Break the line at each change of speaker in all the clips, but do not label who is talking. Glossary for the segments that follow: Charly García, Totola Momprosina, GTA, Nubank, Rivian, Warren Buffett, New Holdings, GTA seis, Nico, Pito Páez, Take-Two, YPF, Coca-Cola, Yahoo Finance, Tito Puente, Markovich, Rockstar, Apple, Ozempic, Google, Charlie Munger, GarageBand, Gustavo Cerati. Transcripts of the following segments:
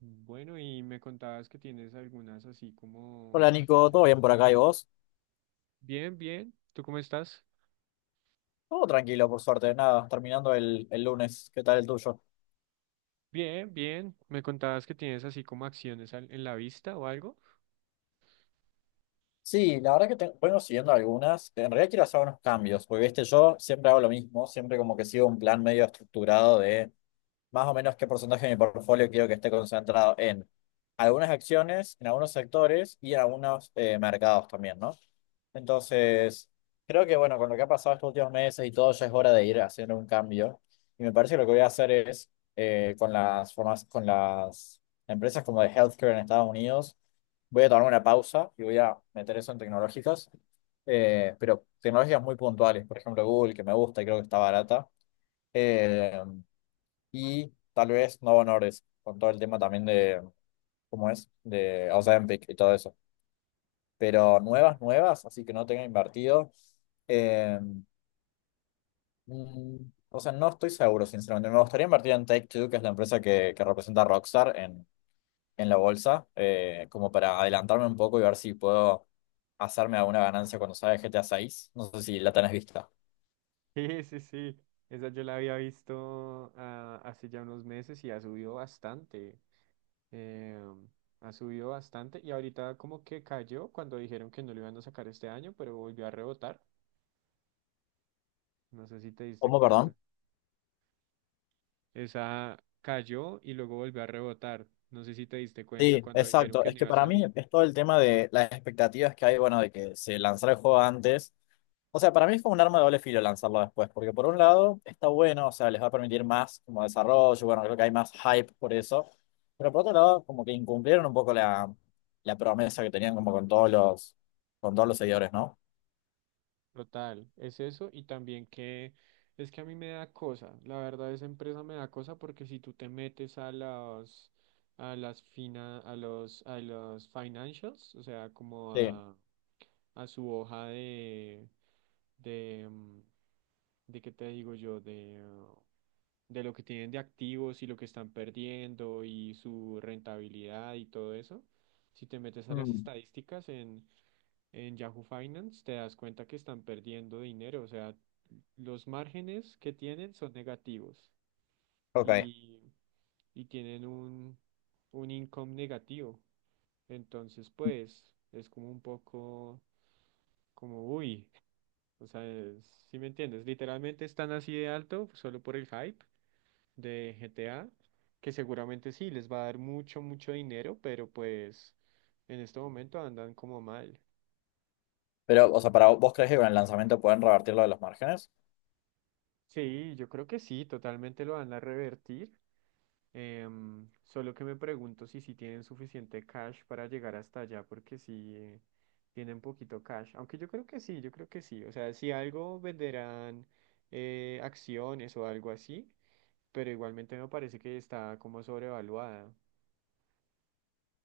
Bueno, y me contabas que tienes algunas así
Hola
como
Nico,
acciones.
¿todo bien por acá y vos?
Bien, bien. ¿Tú cómo estás?
Todo tranquilo, por suerte, nada, terminando el lunes, ¿qué tal el tuyo?
Bien, bien. Me contabas que tienes así como acciones en la vista o algo.
Sí, la verdad que vengo siguiendo algunas, en realidad quiero hacer unos cambios, porque viste, yo siempre hago lo mismo, siempre como que sigo un plan medio estructurado de más o menos qué porcentaje de mi portfolio quiero que esté concentrado en algunas acciones, en algunos sectores y en algunos mercados también, ¿no? Entonces, creo que bueno, con lo que ha pasado estos últimos meses y todo, ya es hora de ir haciendo un cambio. Y me parece que lo que voy a hacer es con las empresas como de healthcare en Estados Unidos. Voy a tomar una pausa y voy a meter eso en tecnológicas, pero tecnologías muy puntuales, por ejemplo Google, que me gusta y creo que está barata. Eh, y tal vez no honores con todo el tema también de, ¿cómo es? De Ozempic y todo eso. Pero
Claro.
nuevas, nuevas, así que no tenga invertido. eh, mm, o sea, no estoy seguro, sinceramente. Me gustaría invertir en Take-Two, que es la empresa que representa a Rockstar en la bolsa, como para adelantarme un poco y ver si puedo hacerme alguna ganancia cuando salga GTA 6. No sé si la tenés vista.
Sí, sí, sí. Esa yo la había visto hace ya unos meses y ha subido bastante. Eh, Ha subido bastante y ahorita como que cayó cuando dijeron que no lo iban a sacar este año, pero volvió a rebotar. No sé si te diste
¿Cómo,
cuenta.
perdón?
Esa cayó y luego volvió a rebotar. No sé si te diste cuenta
Sí,
cuando dijeron
exacto.
que
Es
no
que
iba a
para mí
salir.
es todo el tema de las expectativas que hay, bueno, de que se lanzara el juego antes. O sea, para mí fue un arma de doble filo lanzarlo después, porque por un lado está bueno, o sea, les va a permitir más como desarrollo, bueno, creo que hay más hype por eso, pero por otro lado como que incumplieron un poco la promesa que tenían como con todos los seguidores, ¿no?
Total, es eso y también que es que a mí me da cosa. La verdad, esa empresa me da cosa porque si tú te metes a las financials, o sea, como
Sí.
a, a su hoja de mm, de qué te digo yo de lo que tienen de activos y lo que están perdiendo y su rentabilidad y todo eso. Si te metes a las
Mm,
estadísticas en Yahoo Finance, te das cuenta que están perdiendo dinero, o sea, los márgenes que tienen son negativos
ok.
y, y tienen un income negativo. Entonces, pues, es como un poco como, uy, o sea, ¿si me entiendes? Literalmente están así de alto solo por el hype de GTA, que seguramente sí, les va a dar mucho, mucho dinero, pero pues en este momento andan como mal.
¿Pero, o sea, para vos crees que con el lanzamiento pueden revertir lo de los márgenes?
Sí, yo creo que sí, totalmente lo van a revertir. Solo que me pregunto si sí tienen suficiente cash para llegar hasta allá, porque si tienen poquito cash. Aunque yo creo que sí, yo creo que sí. O sea, si algo venderán, acciones o algo así, pero igualmente me parece que está como sobrevaluada.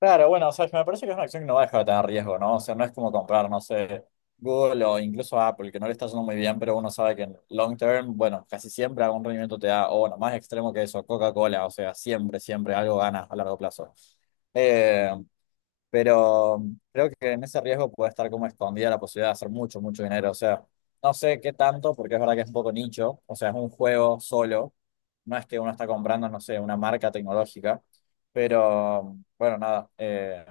Claro, bueno, o sea, me parece que es una acción que no va a dejar de tener riesgo, ¿no? O sea, no es como comprar, no sé, Google o incluso Apple, que no le está yendo muy bien, pero uno sabe que en long term, bueno, casi siempre algún rendimiento te da, o bueno, más extremo que eso, Coca-Cola, o sea, siempre, siempre algo ganas a largo plazo. Eh, pero creo que en ese riesgo puede estar como escondida la posibilidad de hacer mucho, mucho dinero. O sea, no sé qué tanto, porque es verdad que es un poco nicho, o sea, es un juego solo, no es que uno está comprando, no sé, una marca tecnológica, pero bueno, nada,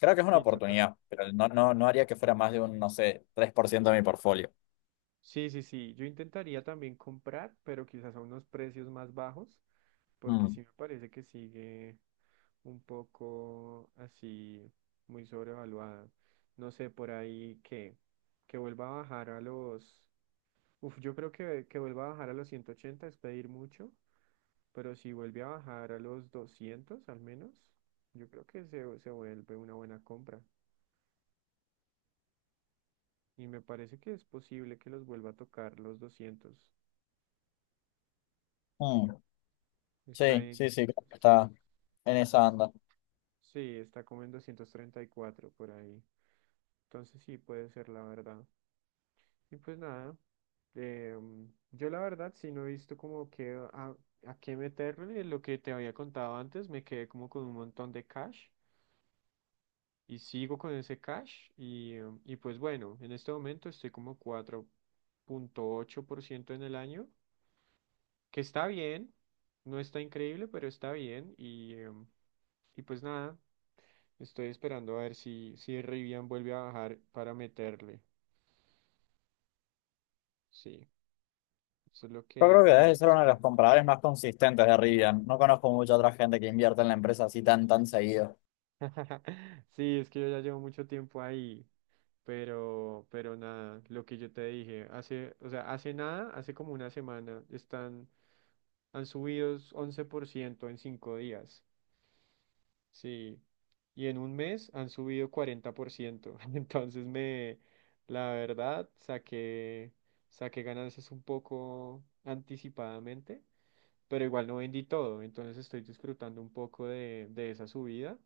creo que es una
Sí, total.
oportunidad, pero no, no, no haría que fuera más de un, no sé, 3% de mi portfolio.
Sí, sí, sí. Yo intentaría también comprar, pero quizás a unos precios más bajos, porque
Mm,
sí me parece que sigue un poco así, muy sobrevaluada. No sé, por que vuelva a bajar a los... Uf, yo creo que vuelva a bajar a los 180 es pedir mucho, pero si vuelve a bajar a los 200 al menos, yo creo que se vuelve una buena compra. Y me parece que es posible que los vuelva a tocar los 200.
mm,
Está
sí,
en...
sí, sí, creo que está en esa anda.
Sí, está como en 234 por ahí. Entonces sí, puede ser la verdad. Y pues nada, yo la verdad sí no he visto como a qué meterle. Lo que te había contado antes, me quedé como con un montón de cash y sigo con ese cash. Y, y pues bueno, en este momento estoy como 4.8% en el año, que está bien, no está increíble, pero está bien. Y, y pues nada. Estoy esperando a ver si Rivian vuelve a bajar para meterle. Sí, eso es lo
Yo creo
que
que debe
ando
ser uno de los
esperando.
compradores más consistentes de Rivian. No conozco mucha otra gente que invierta en la empresa así tan, tan seguido.
Sí, es que yo ya llevo mucho tiempo ahí, pero nada, lo que yo te dije, hace, o sea, hace nada, hace como una semana, están, han subido 11% en 5 días, sí, y en un mes han subido 40% entonces me, la verdad, saqué ganancias un poco anticipadamente pero igual no vendí todo, entonces estoy disfrutando un poco de esa subida,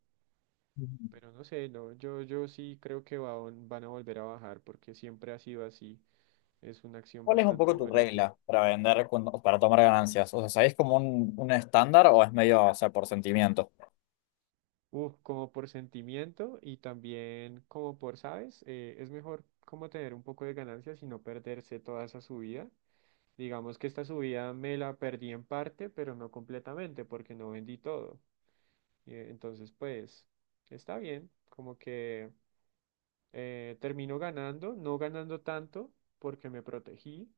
Ujú.
pero no sé, no, yo sí creo que van a volver a bajar porque siempre ha sido así, es una acción
¿Cuál es un
bastante
poco tu
volátil.
regla para vender cuando o para tomar ganancias? O sea, ¿sabés como un estándar o es medio, o sea, por sentimiento?
Uf, como por sentimiento y también como por, ¿sabes? Es mejor como tener un poco de ganancias y no perderse toda esa subida. Digamos que esta subida me la perdí en parte, pero no completamente porque no vendí todo. Entonces, pues, está bien, como que... termino ganando, no ganando tanto porque me protegí,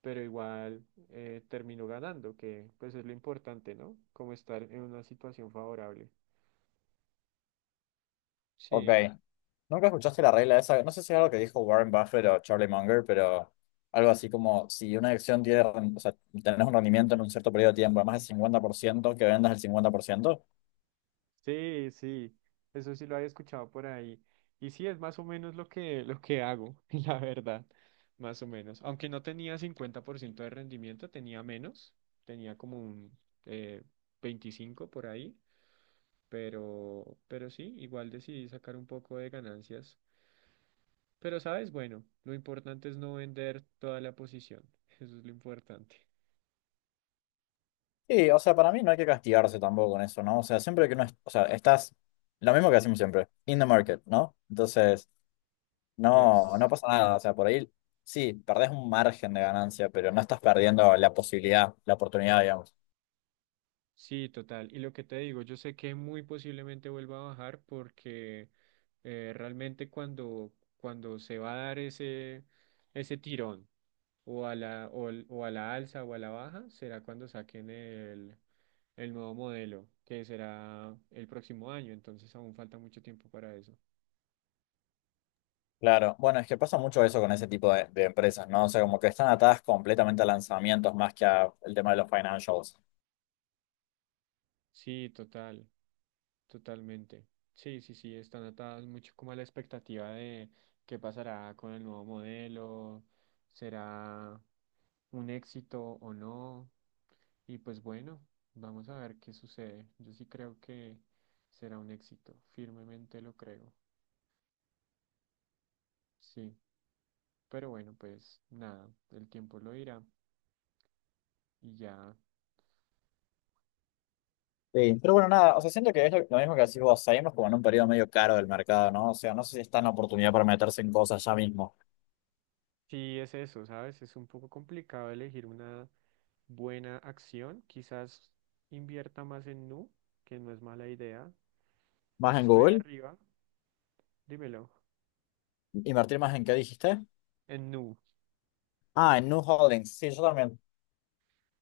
pero igual termino ganando, que pues es lo importante, ¿no? Como estar en una situación favorable.
Ok.
Sí,
¿Nunca escuchaste la regla esa? No sé si es algo que dijo Warren Buffett o Charlie Munger, pero algo así como si una acción tiene, o sea, tenés un rendimiento en un cierto periodo de tiempo, de más del 50%, que vendas el 50%.
sí, sí, eso sí lo había escuchado por ahí. Y sí, es más o menos lo lo que hago, la verdad, más o menos. Aunque no tenía 50% de rendimiento, tenía menos, tenía como un eh, 25 por ahí, pero sí, igual decidí sacar un poco de ganancias. Pero, ¿sabes? Bueno, lo importante es no vender toda la posición. Eso es lo importante.
Y, o sea, para mí no hay que castigarse tampoco con eso, ¿no? O sea, siempre que uno, o sea, estás, lo, mismo que hacemos siempre, in the market, ¿no? Entonces, no, no
Yes.
pasa nada. O sea, por ahí sí, perdés un margen de ganancia, pero no estás perdiendo la posibilidad, la oportunidad, digamos.
Sí, total. Y lo que te digo, yo sé que muy posiblemente vuelva a bajar porque realmente cuando se va a dar ese tirón o a o a la alza o a la baja, será cuando saquen el nuevo modelo, que será el próximo año. Entonces aún falta mucho tiempo para eso.
Claro, bueno, es que pasa mucho eso con ese tipo de empresas, ¿no? O sea, como que están atadas completamente a lanzamientos más que al tema de los financials.
Sí, total. Totalmente. Sí, sí, sí, están atadas mucho como a la expectativa de qué pasará con el nuevo modelo, será un éxito o no. Y pues bueno, vamos a ver qué sucede. Yo sí creo que será un éxito, firmemente lo creo. Sí, pero bueno, pues nada, el tiempo lo dirá y ya.
Sí. Pero bueno, nada, o sea, siento que es lo mismo que decís vos, seguimos como en un periodo medio caro del mercado, ¿no? O sea, no sé si está en oportunidad para meterse en cosas ya mismo.
Sí, es eso, ¿sabes? Es un poco complicado elegir una buena acción. Quizás invierta más en Nu, que no es mala idea.
¿Más
Pues
en
estoy
Google?
arriba, dímelo.
¿Invertir más en qué dijiste?
En Nu.
Ah, en New Holdings. Sí, yo también.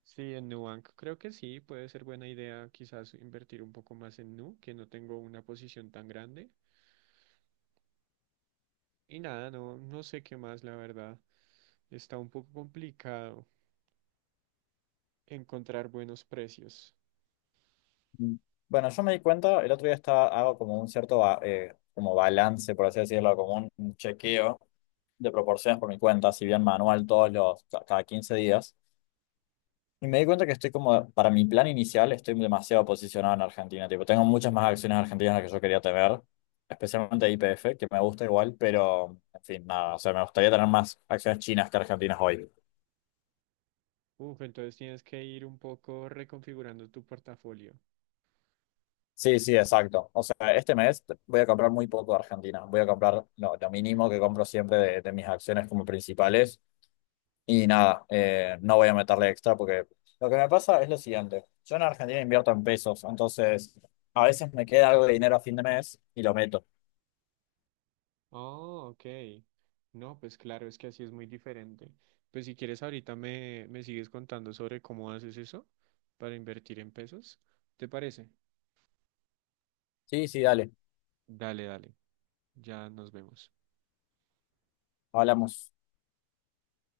Sí, en Nubank. Creo que sí, puede ser buena idea quizás invertir un poco más en Nu, que no tengo una posición tan grande. Y nada, no, no sé qué más, la verdad. Está un poco complicado encontrar buenos precios.
Mm. Bueno, yo me di cuenta, el otro día estaba, hago como un cierto como balance, por así decirlo, como un chequeo de proporciones por mi cuenta, si bien manual cada 15 días. Y me di cuenta que estoy como, para mi plan inicial, estoy demasiado posicionado en Argentina. Tipo, tengo muchas más acciones argentinas de las que yo quería tener, especialmente YPF, que me gusta igual, pero, en fin, nada, o sea, me gustaría tener más acciones chinas que argentinas hoy.
Uf, entonces tienes que ir un poco reconfigurando tu portafolio.
Sí, sí, exacto. O sea, este mes voy a comprar muy poco de Argentina. Voy a comprar lo mínimo que compro siempre de mis acciones como principales. Y nada, no voy a meterle extra porque lo que me pasa es lo siguiente. Yo en Argentina invierto en pesos, entonces a veces me queda algo de dinero a fin de mes y lo meto.
Oh, ok. No, pues claro, es que así es muy diferente. Pues si quieres ahorita me sigues contando sobre cómo haces eso para invertir en pesos. ¿Te parece?
Sí, sí, dale.
Dale, dale. Ya nos vemos.
Hablamos.